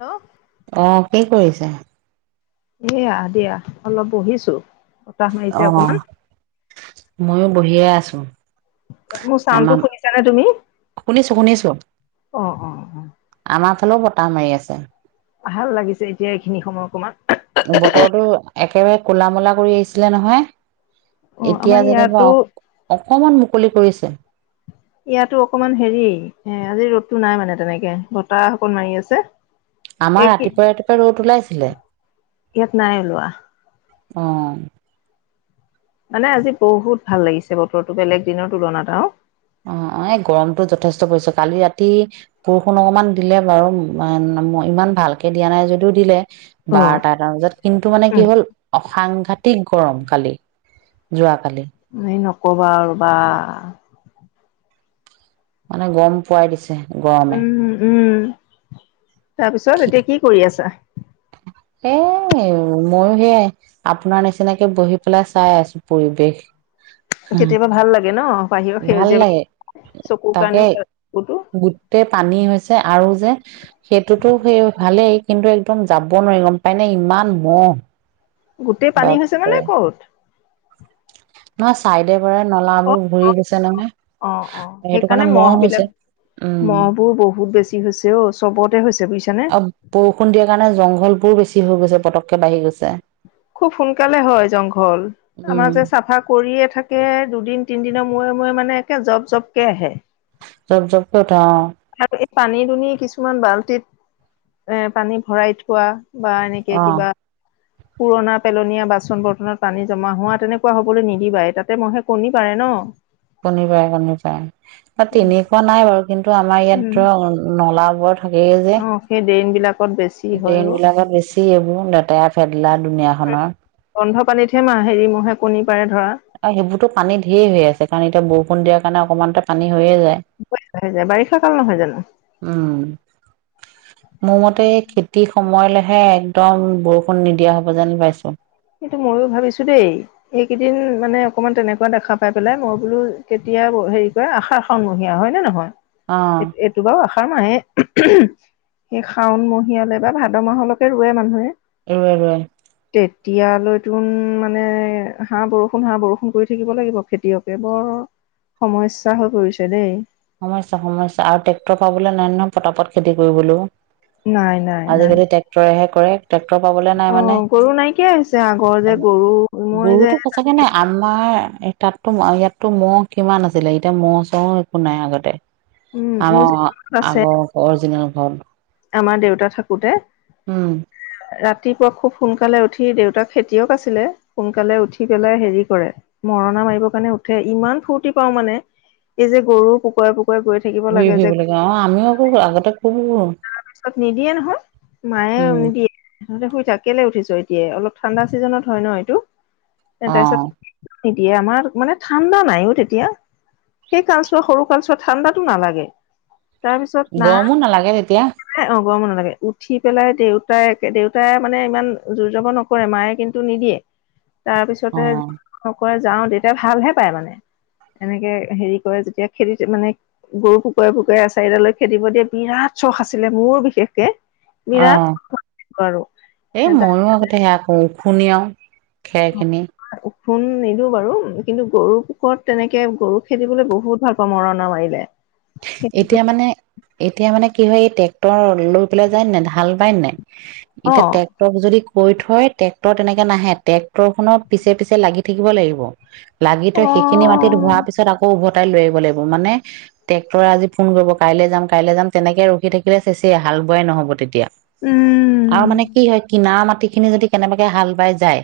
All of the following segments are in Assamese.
ন। অ' কি কৰিছা? এয়া দিয়া অলপ বহিছোঁ। অ' মইয়ো বহিয়ে আছো‌। মোৰ চাউডটো শুনিছানে তুমি শুনিছো শুনিছো অ' অ'। অ আমাৰ ফালেও বতাহ মাৰি আছে। ভাল লাগিছে এতিয়া এইখিনি সময় অকণমান- বতৰটো একেবাৰে কুলা- মুলা কৰি আহিছিলে নহয়। অ এতিয়া আমাৰ যেনিবা ইয়াতো অ' অকমান মুকলি কৰিছে। ইয়াতো অকমান হেৰি, এ আজি ৰ'দতো নাই মানে তেনেকে বতাহ অকণ মাৰি আছে। আমাৰ এই ৰাতিপুৱাই ৰাতিপুৱাই ৰ'দ ওলাইছিলে। ইয়াত নাই ওলোৱা অ' মানে আজি বহুত ভাল লাগিছে বতৰৰতো বেলেগ দিনৰ তুলনাতটা আৰু। অ' অ' এই গৰমতটো যথেষ্ট পৰিছে কালি ৰাতি- বৰষুণ অকমান দিলে বাৰু ইমান ভালকে দিয়া নাই যদিও দিলে অ বাৰ তাত। তাৰপিছত। কিন্তু মানে উম কি হ'ল অসাংঘাতিক গৰম কালি যোৱ কালি। য়ে নক'বা আৰু বা। মানে গম পোৱাই দিছে। গৰমে উম উম, তাৰপিছত এতিয়া কি কৰি আছা? এ, মইয়ো হেয়াই আপোনাৰ নিচিনাকৈ বহি পেলাই চাই আছোঁ, পৰিৱেশ। [unintelligible] কেতিয়াবা ভাল লাগে ন, বাহিৰৰ ভাল লাগে সেউজীয়াৰ তাকে কাৰণেও চকুটো। গোটেই পানী হৈছে আৰু যে। সেইটোতো, সেই ভালেই। কিন্তু একদম যাব নোৱাৰি, গম পাইনে? ইমান মহ, গোটেই পানী হৈছে মানে বাপৰে ক'ত? নহয়, চাইডে বৰাই অ নলাবোৰ ঘূৰি গৈছে নহয় অ', অ' সেইটো কাৰণে সেইকাৰণে মহ হৈছে। বিলাক, উম মহ বোৰ বহুত বেছি কি হৈছে অ' চবতে হৈছে বুজিছানে আৰু বৰষুণ দিয়াৰ কাৰণে জংঘলবোৰো বেছি হৈ গৈছে পতককে বাঢ়ি গৈছে খুব সোনকালে হয় জংঘল, উম আমাৰ যে চাফা কৰিয়ে থাকে, দুদিন তিনিদিনৰ মূৰে মূৰে মানে একে জব জবকৈ আহে জপ-জপ কৈ উঠে অ' [unintelligible] এই পানীদোনী‌, কিছুমান বাল্টিত এ' পানী ভৰাই থোৱা বা এনেকে কিবা [inaudible] পুৰণা পেলনীয়া বাচন-বৰ্তনত পানী জমা হোৱা তেনেকুৱা হবলৈ নিদিবাই, তাতে মহে কণী পাৰে ন' কণী পাৰে, কণী পাৰে তাত তেনেকুৱা নাই বাৰু কিন্তু আমাৰ উম ইয়াততো নলাবোৰ থাকেই যে অ সেই ড্ৰেইন বিলাক ড্ৰেইন বিলাকত বেছি এইবোৰ লেতেৰা-ফেদেলা দুুনীয়াখনৰ গোন্ধ পানীতহে মাহ হেৰি মহে কণী পাৰে ধৰা আৰু হেইবোৰতো পানী ধেই হৈ আছে, কাৰণ এতিয়া বৰষুণ দিয়াৰ কাৰণে অকণমানতে পানী হৈয়ে যায় হৈ যায়, বাৰিষা কাল নহয় জানো? উম' মোৰমতে খেতি সময়লেহে একদম বৰষুণ নিদিয়া হ'ব যেন পাইছোঁ। সেইটো মইয়ো ভাবিছোঁ দেই। এইকেইদিন মানে অকমান তেনেকুৱা দেখা পাই পেলাই, মই বোলো কেতিয়া হেৰি কৰে আশাশ শাওন মহিয়া হয় নে নহয়, অ এই-এইটো বাৰু আহাৰ মাহেই এই শাওন মহিয়ালে বা ভাদ মাহলৈকে ৰুৱে মানুহে ৰুয়ে ৰুৱে [unintelligible] তিয়ালৈ তোন মানে হা বৰষুণ, হা বৰষুণ কৰি থাকিব লাগিব খেতিয়কে বৰ সমস্যা হৈ পৰিছে দেই সমস্যা, সমস্যা আৰু ট্ৰেক্টৰ পাবলৈ নাই ন' পটাপট খেতি কৰিবলৈও নাই নাই নাই আজিকালি ট্ৰেক্টৰে হে কৰে। ট্ৰেক্টৰ পা'বলে নাই অ মানে গৰু নাইকিয়া হৈছে আগৰ যে গৰু মই যে গৰুতো সঁচাকে নাই আমাৰ তাতো, ইয়াততো মহ কিমান আছিলে এতিয়া মহ' চহু' একো একো নাই আগতে, উম মোৰ যে আমাৰ আছে আগৰ অৰিজিনেল ঘৰটো আমাৰ দেউতা থাকোঁতে উম' ৰাতিপুৱা খুব সোনকালে উঠি, দেউতা খেতিয়ক আছিলে সোনকালে উঠি পেলাই হেৰি কৰে মৰনা মাৰিবৰ কাৰনে উঠে, ইমান ফূৰ্তি পাওঁ মানে এই যে গৰু পোকৰে, পোকৰে গৈ থাকে [unintelligible] যাওঁ অ' আমিও আকৌ আগতে খুব ঘুৰো। তাৰ পিছত নিদিয়ে নহয়, মায়ে উম নিদিয়ে তহঁতে শুই থাক, কেলেই উঠিছ' এতিয়া অলপ ঠাণ্ডা ছিজনত হয় ন' এইটো অ তাৰপিছত নিদিয়ে, আমাৰ মানে ঠাণ্ডা নাই অ' তেতিয়া সেই কালচোৱা সৰু কালচোৱা ঠাণ্ডাতো নালাগে, তাৰপিছত নাই মোক নালাগে তেতিয়া। একেবাৰে অ' গৰমো নালাগে, উঠি পেলাই দেউতাই একে দেউতাই মানে ইমান জোৰ-জবৰ নকৰে, মায়ে কিন্তু নিদিয়ে [inaudible] তাৰ অ পিছতে সকলো যাওঁ তেতিয়া, ভালহে পাই মানে। এনে হেৰি কৰে, যিটোৱে খেদি মানে গৰু ফুকুৰাই ফুকুৰাই, আচাৰি লৈকে খেদিবলৈ দিয়ে, বিৰাট শখ আছিল মানে মোৰ বিশেষকে। বিৰাট অঁ, আৰু এই মইও আগতে সেয়া অঁ, খুণ্ডিয়াও খেৰখিনি। ওখোন নিদিওঁ বাৰু, কিন্তু গৰু পোকত তেনেকে গৰু খেদিবলৈ বহুত ভাল পাওঁ আৰু মৰণা মাৰিলে। সেইটো এতিয়া মানে। এতিয়া মানে কি হয় এই ট্ৰেক্টৰ লৈ পেলাই যায় নাই, হাল বাই নে নাই অ এতিয়া ট্ৰে ক্টৰ যদি কৈ থয়, ট্ৰেক্টৰ তেনেকৈ নাহে, ট্ৰেক্টৰখনৰ পিছত পিছত লাগি থাকিব লাগিব। লাগি অ থৈ, সেইখিনি মাটিত হোৱাৰ পিছত আকৌ উভতাই লৈ আহিব লাগিব, মানে ট্ৰেক্টৰে আজি ফোন কৰিব, কাইলৈ যাম, কাইলৈ যাম, তেনেকৈ ৰখি থাকিলে চেচে হাল বোৱাই নহ'ব তেতিয়া। উম আৰু মানে কি হয়, কিনাৰ মাটি খিনি যদি কেনেবাকে হাল বাই যায়।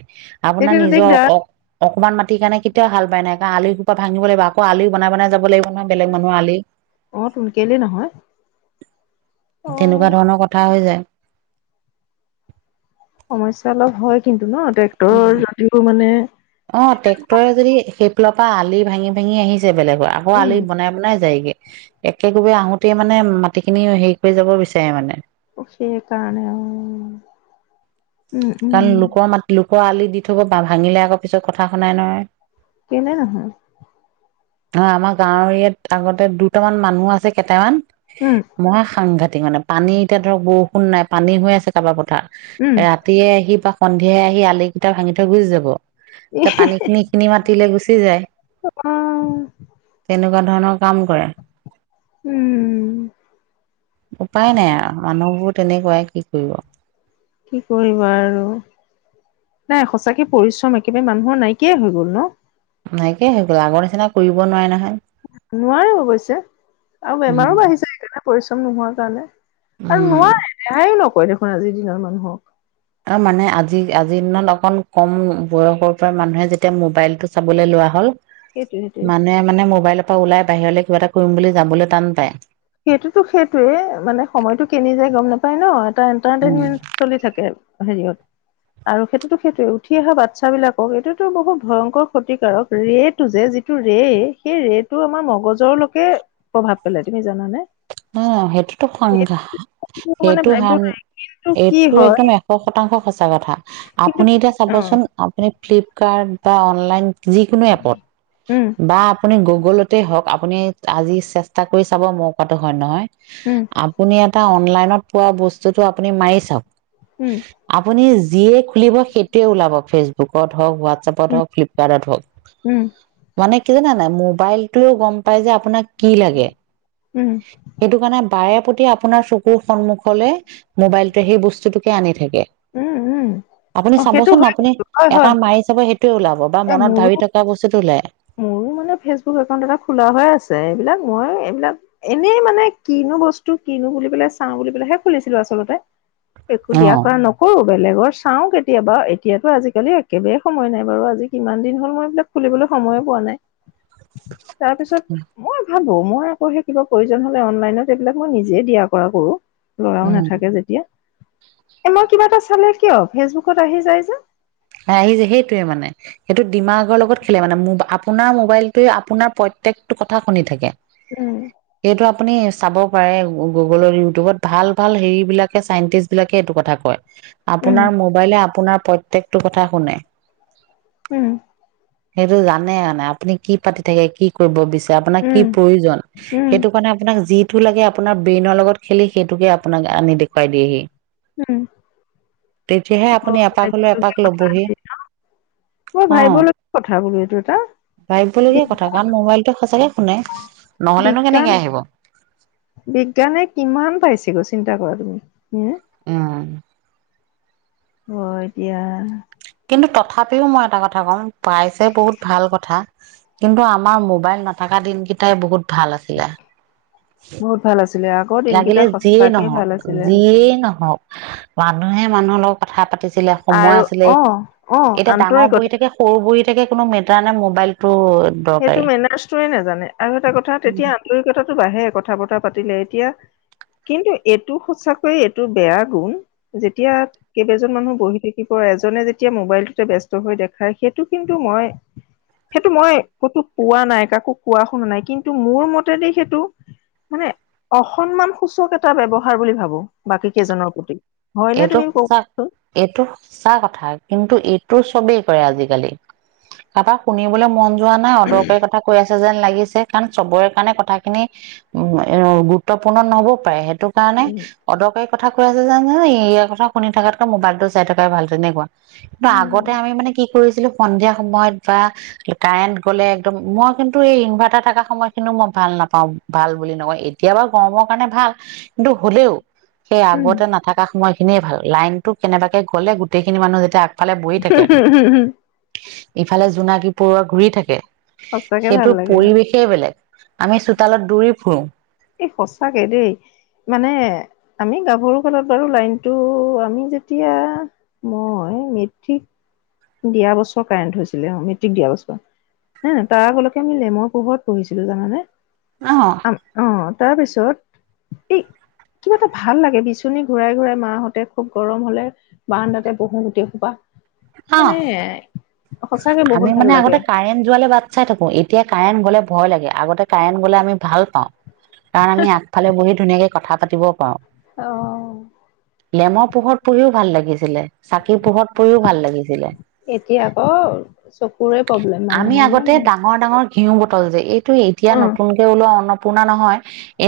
আপোনাৰ তেতিয়াতো নিজৰ দিগদাৰ অ কণমান মাটি কাৰণে কেতিয়াওঁ হাল বাই নাই, কাৰণ আলি খোপা ভাঙিব লাগিব, আকৌ আলি বনাই বনাই যাব লাগিব নহয় বেলেগ মানু্হৰ আলি। অ তো কেলেই নহয়। অ তেনেকুৱা ধৰণৰ কথা হৈ যায়। সমস্যা অলপ হয় কিন্তু ন, ট্ৰেক্টৰৰ ৰটিংটো মানে অঁ, ট্ৰেক্টৰে যদি সেইফালৰ পৰা আলি ভাঙি ভাঙি আহি ছে বেলেগৰ আকৌ উম আলি বনাই বনাই যায়গে। একেঘপে আহোঁতেই মানে মাটিখিনি হেৰি কৰি যাব বিচাৰে মানে। সেইকাৰণে অঁ উম। কাৰণ উম, লোকৰ মাটি লোকৰ আলি দি থব বা ভাঙিলে আকৌ পিছত কথা শুনাই নহয়। কেলে নহয়। অঁ আমাৰ গাঁৱৰ ইয়াত আগতে দুটামান মানুহ আছে কেইটামান। উম। মই সাংঘাতিক মানে পানী এতিয়া ধৰক বৰষুণ নাই পানী হৈ আছে কাৰোবাৰ পথাৰাত উম, ৰাতিয়ে আহি বা সন্ধিয়াই আহি আলি কেইটা ভাঙি থৈ গুচি যাব, ত পানী খিনি খিনি মাতিলে গুচি যায়, উম, তেনেকুৱা ধৰণৰ কাম কৰে। উম। উপায় নাই আৰু মানুহবোৰ তেনেকুৱাই কি কৰিব। কি কৰিবা আৰু, নাই সঁচাকৈ পৰিশ্ৰম একেবাৰে মানুহৰ নাইকিয়াই হৈ গ'ল ন। নাইকিয়াই হৈ গল, আগৰ নিচিনা কৰিব নোৱাৰে নহয়। নোৱাৰো অৱশ্যে, আৰু বেমাৰো বাঢ়িছে সেইকাৰণে পৰিশ্ৰম নোহোৱাৰ কাৰণে। আৰু উম, নোৱাৰে ৰেহাইও নকৰে দেখোন আজিৰ দিনৰ মানুহক। আৰু মানে আজি আজিৰ দিনত অকণ কম বয়সৰ পৰা মানুহে যেতিয়া মোবাইলটো চাবলৈ লোৱা হ'ল। সেইটোৱে সেইটোৱে। মানুহে মানে মোবাইলৰ পৰা ওলাই বাহিৰলৈ কিবা এটা কৰিম বুলি যাবলৈ টান পায়। এইটোতো সেইটোৱে, মানে সময়টো কেনি যায় গম নাপায় ন, এটা উম, এণ্টাৰটেইনমেণ্ট চলি থাকে হেৰিয়ত। আৰু সেইটোতো সেইটোৱে, উঠি অহা বাচ্ছা বিলাকক এইটোতো বহুত ভয়ংকৰ ক্ষতিকাৰক। ৰেট টো যে যিটো ৰে সেই ৰেটো আমাৰ মগজুৰলৈকে প্ৰভাৱ পেলাই, তুমি জানানে? অঁ, সেইটোতো সাংঘা এইটো মানে সেইটো ভাবিব সা নোৱাৰি কি এইটো হয় একদম শতাংশ সঁচা কথা কিন্তু আপুনি এতিয়া অ' চাবচোন আপুনি ফ্লিপকাৰ্ড বা অনলাইন। যিকোনো এপত উম, বা আপুনি গুগলতে হওক, আপুনি আজি চেষ্টা কৰি চাব মোৰ কোৱাটো হয় নে নহয়। উম। আপুনি এটা অনলাইনত পোৱা বস্তুটো আপুনি মাৰি চাওঁক। উম। আপুনি যিয়ে খুলিব সেইটোৱে ওলাব, ফেচবুকত হওক, ৱা- হোৱাটছপত উম, হওক, ফ্লিপকাৰ্ডত হওক, উম, মানে কি জানা নে নাই, মোবাইলটোৱে গম পাই যে আপোনাক, কি লাগে। উম। সেইটো কাৰণে বাৰেপ্ৰতি আপোনাৰ চকুৰ সন্মুখলে, মোবাইলটো সেই বস্তুটোকে আনি থাকে। উম উম। আপুনি অ' সেইটো চাবচোন হয় আপুনি কিন্তু হয়, হয়, এটা মাৰি চাব, সেইটোৱে ওলাব বা হয়, মনত মোৰো ভাবি থকা বস্তুটো ওলায়। মোৰো মানে ফেচবুক একাউণ্ট এটা খোলা হৈ আছে। এইবিলাক মই এইবিলাক, এনেই মানে কিনো বস্তু কিনো বুলি পেলাই চাওঁ বুলি পেলাইহে খুলিছিলো আচলতে। একো অ দিয়া। কৰা নকৰো, বেলেগৰ চাও কেতিয়াবা। এতিয়াতো আজিকালি একেবাৰে সময় নাই বাৰু আজি কিমান দিন হ'ল মই এইবিলাক। খুলিবলৈ সময়ে পোৱা নাই। তাৰপিছত মই ভাবো মই আকৌ সেই কিবা প্ৰয়োজন হলে, অনলাইনত এইবিলাক মই নিজে দিয়া কৰা কৰো। লৰাও উম নাথাকে যেতিয়া। এ মই কিবা এটা চালে কিয় ফেচবুকত আহি যায় যে? আহি যায়, সেইটোৱে মানে। সেইটো ডিমাগৰ লগত খেলে মানে। আপোনাৰ মোবাইলটোৱে আপোনাৰ প্ৰত্যেকটো কথা শুনি থাকে। উম। সেইটো আপুনি চাব পাৰে, গুগলত ইউটিউবত ভাল ভাল হেৰি বিলাকে চাইণ্টিষ্ট বিলাকে এইটো কথা কয় উম আপোনাৰ মোবাইলে আপোনাৰ প্ৰত্যেকটো কথা শুনে। উম। সেইটো জানে আপুনি কি পাতি থাকে কি কৰিব বিচাৰে আপোনাক কি উম প্ৰয়োজন। উম সেইটো কাৰণে আপোনাক যি টো লাগে আপোনাৰ ব্ৰেইনৰ লগত খেলি সেইটোকে আপোনাক আনি দেখুৱাই দিয়েহি। উম। তেতিয়াহে আপুনি এপাক হলেও এপাক লবহি। মই অ ভাবিবলগীয়া কি কথা বোলো এইটো এটা। ভাবিবলগীয়া কথা। কাৰণ মোবাইলটো সচাকে শুনে নহলেনো বিজ্ঞান কেনেকে আহিব? বিজ্ঞানে কিমান পাইছেগৈ, চিন্তা কৰা তুমি হুম? উম। হয় দিয়া। কিন্তু তথাপিও মই এটা কথা কম, পাইছে বহুত ভাল কথা কিন্তু আমাৰ মোবাইল নথকা দিন কেইটাই বহুত ভাল আছিলে। বহুত ভাল আছিলে। আগৰ দিনকেইটা লাগিলে যিয়েই সঁচাকেই নহওক, ভাল আছিলে যিয়েই নহওক মানুহে মানুহৰ লগত কথা পাতিছিলে, সময় আৰু আছিলে অ অ এতিয়া ডাঙৰ বহি আন্তৰিকতা থাকে সৰু বহি থাকে কোনো মেটাৰ নাই, মোবাইলটো সেইটো দৰকাৰী মেনাৰছটোৱে নাজানে, আৰু এটা কথা তেতিয়া আন্তৰিকতাটো বাঢ়ে কথা বতৰা পাতিলে, এতিয়া কিন্তু এইটো সঁচাকৈয়ে, এইটো বেয়া গুণ। যেতিয়া কেইবাজন মানুহ বহি থাকিব এজনে যেতিয়া মোবাইলটোতে ব্যস্ত হৈ দেখায়। সেইটো কিন্তু মই সেইটো মই কতো পোৱা নাই কাকো কোৱা শুনা নাই। কিন্তু মোৰ মতে দি সেইটো মানে অসন্মান সূচক এটা ব্যৱহাৰ বুলি ভাবো। বাকী কেইজনৰ প্ৰতি হয়নে এইটো তুমি সঁচা কওকচোন এইটো সঁচা কথা, কিন্তু এইটো চবেই কৰে আজিকালি। কাৰাবাৰ শুনিবলৈ মন যোৱা নাই অদৰকাৰী কথা কৈ আছে যেন লাগিছে, কাৰণ চবৰে কাৰণে কথাখিনি উম, অ, গুৰুত্বপূৰ্ণ নহ'বও পাৰে সেইটো কাৰণে, উম অদৰকাৰী কথা কৈ আছে [unintelligible] ইয়াৰ কথা শুনি থকাতকৈ মোবাইলতটো চাই থকাই ভাল তেনেকুৱা। কিন্তু উম আগতে আমি মানে কি কৰিছিলোঁ‌ সন্ধিয়া সময়ত বা কাৰেণ্ট গ'লে একদম, মই কিন্তু এই ইনভাৰ্টাৰ থকা সময় খিনিও মই ভাল নাপাওঁ। ভাল বুলি নকয়, এতিয়া বাৰু গৰমৰ কাৰণে ভাল কিন্তু হ'লেও সেই উম, আগতে নাথাকা সময়খিনিয়ে ভাল, লাইনতো কেনেবাকে গ'লে গোটেইখিনি মানুহ যেতিয়া ইফালে বহি থাকে, ইফালে জোনাকী পৰুৱা ঘূৰি থাকে সঁচাকে ভাল সেইটোৰ লাগে পৰিৱেশেই বেলেগ, আমি চোতালত দৌৰি ফুৰো। এই সঁচাকে দেই। মানে আমি গাভৰু কালত বাৰু লাইনটো, আমি যেতিয়া মই মেট্ৰিক, দিয়া বছৰ কাৰেণ্ট হৈছিলে অ', মেট্ৰিক দিয়া বছৰ। নাই-নাই তাৰ আগলৈকে আমি লেমৰ পোহৰত পঢ়িছিলো, জানানে? অ'। আম অ', তাৰপিছত এই কিবা এটা ভাল লাগে বিচনী ঘূৰাই ঘূৰাই মাহঁতে খুব গৰম হ'লে বাৰন্দাতে বহোঁ‌ গোটেই সোপা, অ মানে সঁচাকে আমি বহুত ভাল মানে আগতে লাগে কাৰেণ্ট যোৱালে বাট চাই থাকো, এতিয়া কাৰেণ্ট গ'লে ভয় লাগে, আগতে কাৰেন্ট গ'লে আমি ভাল পাওঁ, কাৰণ আমি ফালে বহি ধুনীয়াকে কথা পাতিব পাৰোঁ‌। অ'। লেমৰ পোহৰত পঢ়িও ভাল লাগিছিলে, চাকিৰ পোহৰত পঢ়িও ভাল লাগিছিলে। এতিয়া আকৌ, চকুৰে প্ৰব্লেম আমি মানুহৰ আগতে ন ডাঙ ডাঙৰ ডাঙৰ ঘিউ বটল যে এইটো এতিয়া উম, নতুনকে ওলোৱা অন্নপূৰ্ণা নহয়।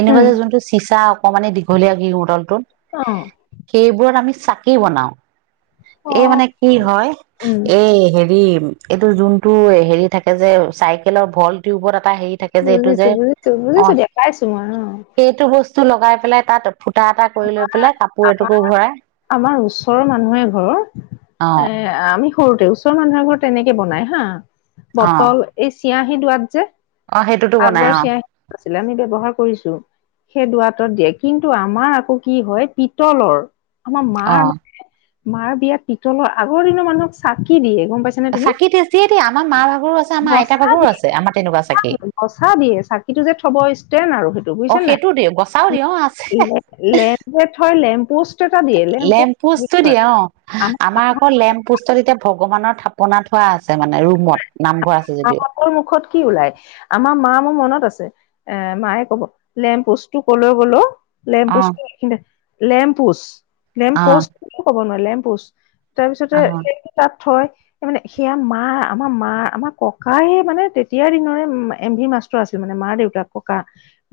এনেকুৱা উম, যে যোনটো চিচা অকমানি দীঘলীয়া ঘিউ বতলটো। অ'। সেইবোৰত আমি চাকি বনাও। এই মানে কি হয়, উম, এই হেৰি এইটো যোন টো হেৰি থাকে যে চাইকেলৰ ভল টিউবৰ এটা হেৰি থাকে যে এইটো যে বুজিছো, বুজিছো, অ' বুজিছো দিয়া পাইছো মই অ', সেইটো বস্তু লগাই পেলাই তাত ফুটা এটা কৰি লৈ পেলাই, কাপোৰ আমাৰ এটুকোৰ ভৰাই আমাৰ ওচৰৰ মানুহ এঘৰৰ এ অ'। আমি সৰুতে ওচৰৰ মানুহৰ ঘৰত তেনেকে বনাই হা, অ বটল এই চিয়াঁ‌হী দোৱাত যে। অ সেইটোতো বনাই আগৰ অ চিয়াঁহী আছিলে, আমি ব্যৱহাৰ কৰিছো। সেই দুৱাতত দিয়ে, কিন্তু আমাৰ আকৌ কি হয় পিতলৰ আমাৰ অ মাৰ মানে, মাৰ বিয়াত পিতলৰ আগৰ দিনৰ মানুহক চাকি দিয়ে গম পাইছা চাকি তেজ দিয়ে দে আমাৰ মাৰ ভাগৰো আছে, আমাৰ আইতাৰ ভাগৰো আছে, আমাৰ তেনেকোৱা চাকি। গচা দিয়ে, চাকিটো যে থব ষ্টেণ্ড আৰু সেইটো, অ বুজিছে নাই? সেইটো দিওঁ গছাও দিওঁ অ আছে লেম যে থয়, লেম পোষ্ট। এটা দিয়ে লেম্প লেম পোষ্টটো পোষ্ট দিয়ে অ', আমাৰ আকৌ লেম্প পোষ্টত এতিয়া ভগৱানৰ থাপনা থোৱা আছে মানে ৰুমত, নামঘৰ আছে যদিও ক'ৰ মুখত কি ওলাই আমাৰ মা মোৰ মনত আছে। এ মায়ে কব লেম্পষ্টটো কলৈ গ'ল অ? অ লেম্পোচ লেম্পোচ অ লেম্পপোষ্ট কৱ নোৱাৰে লেম্পোচ। তাৰপিছতে অ তাত থয় তাৰ মানে সেয়া মা। আমাৰ মা আমাৰ ককায়ে মানে তেতিয়া দিনৰে এম ভিৰ মাষ্টৰ আছিল মানে মাৰ দেউতাক ককা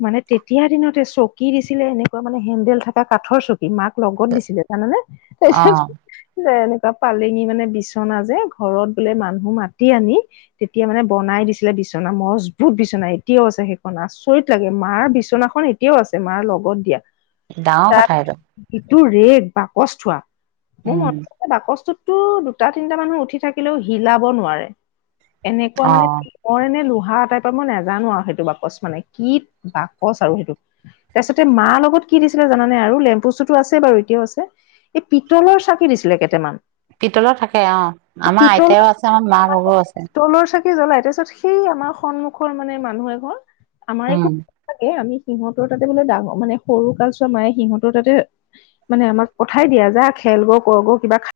মানে তেতিয়া দিনতে চকী দিছিলে এনেকোৱা মানে হেণ্ডেল থকা কাঠৰ চকী মাক লগত দিছিলে জানানে। অ এনেকোৱা পালেঙি মানে বিচনা যে ঘৰত বোলে মানুহ মাতি আনি তেতিয়া মানে বনাই দিছিলে বিচনা মজবুত বিচনা এতিয়াও আছে সেইখন আচৰিত লাগে মাৰ বিচনাখন এত এতিয়াও আছে মাৰ লগত দিয়া। ডাঙৰ কথা তাত এইটো যিটো ৰেগ বাকচ থোৱা মোৰ উম মনত এই বাকচটোততো দুটা তিনিটা মানুহ উঠি থাকিলেও হিলাব নোৱাৰে। এনেকোৱা অ মানে মই এনে লোহা টাইপৰ মই নেজানো আৰু সেইটো বাকচ মানে কি বাকচ আৰু সেইটো। তাৰপিছতে মাৰ লগত কি দিছিলে জানে আৰু লেমপোষ্টো আছে বাৰু এতিয়াও আছে। এই পিতলৰ চাকি দিছিলে কেইটামান। পিতলৰ থাকে অ আমাৰ আইতাৰো আছে আমাৰ মা বাগৰো আছে। পিতলৰ চাকি জ্বলাই তাৰ পিছত সেই আমাৰ সন্মুখৰ মানে মানুহ এখন আমাৰ উম একো তাকে আমি সিহঁৰ তাতে বোলে ডাঙৰ মানে সৰু কালছোৱা মায়ে সিহঁতৰ তাতে মানে আমাক পঠিয়াই দিয়ে যে খেলগ কৰগ কিবা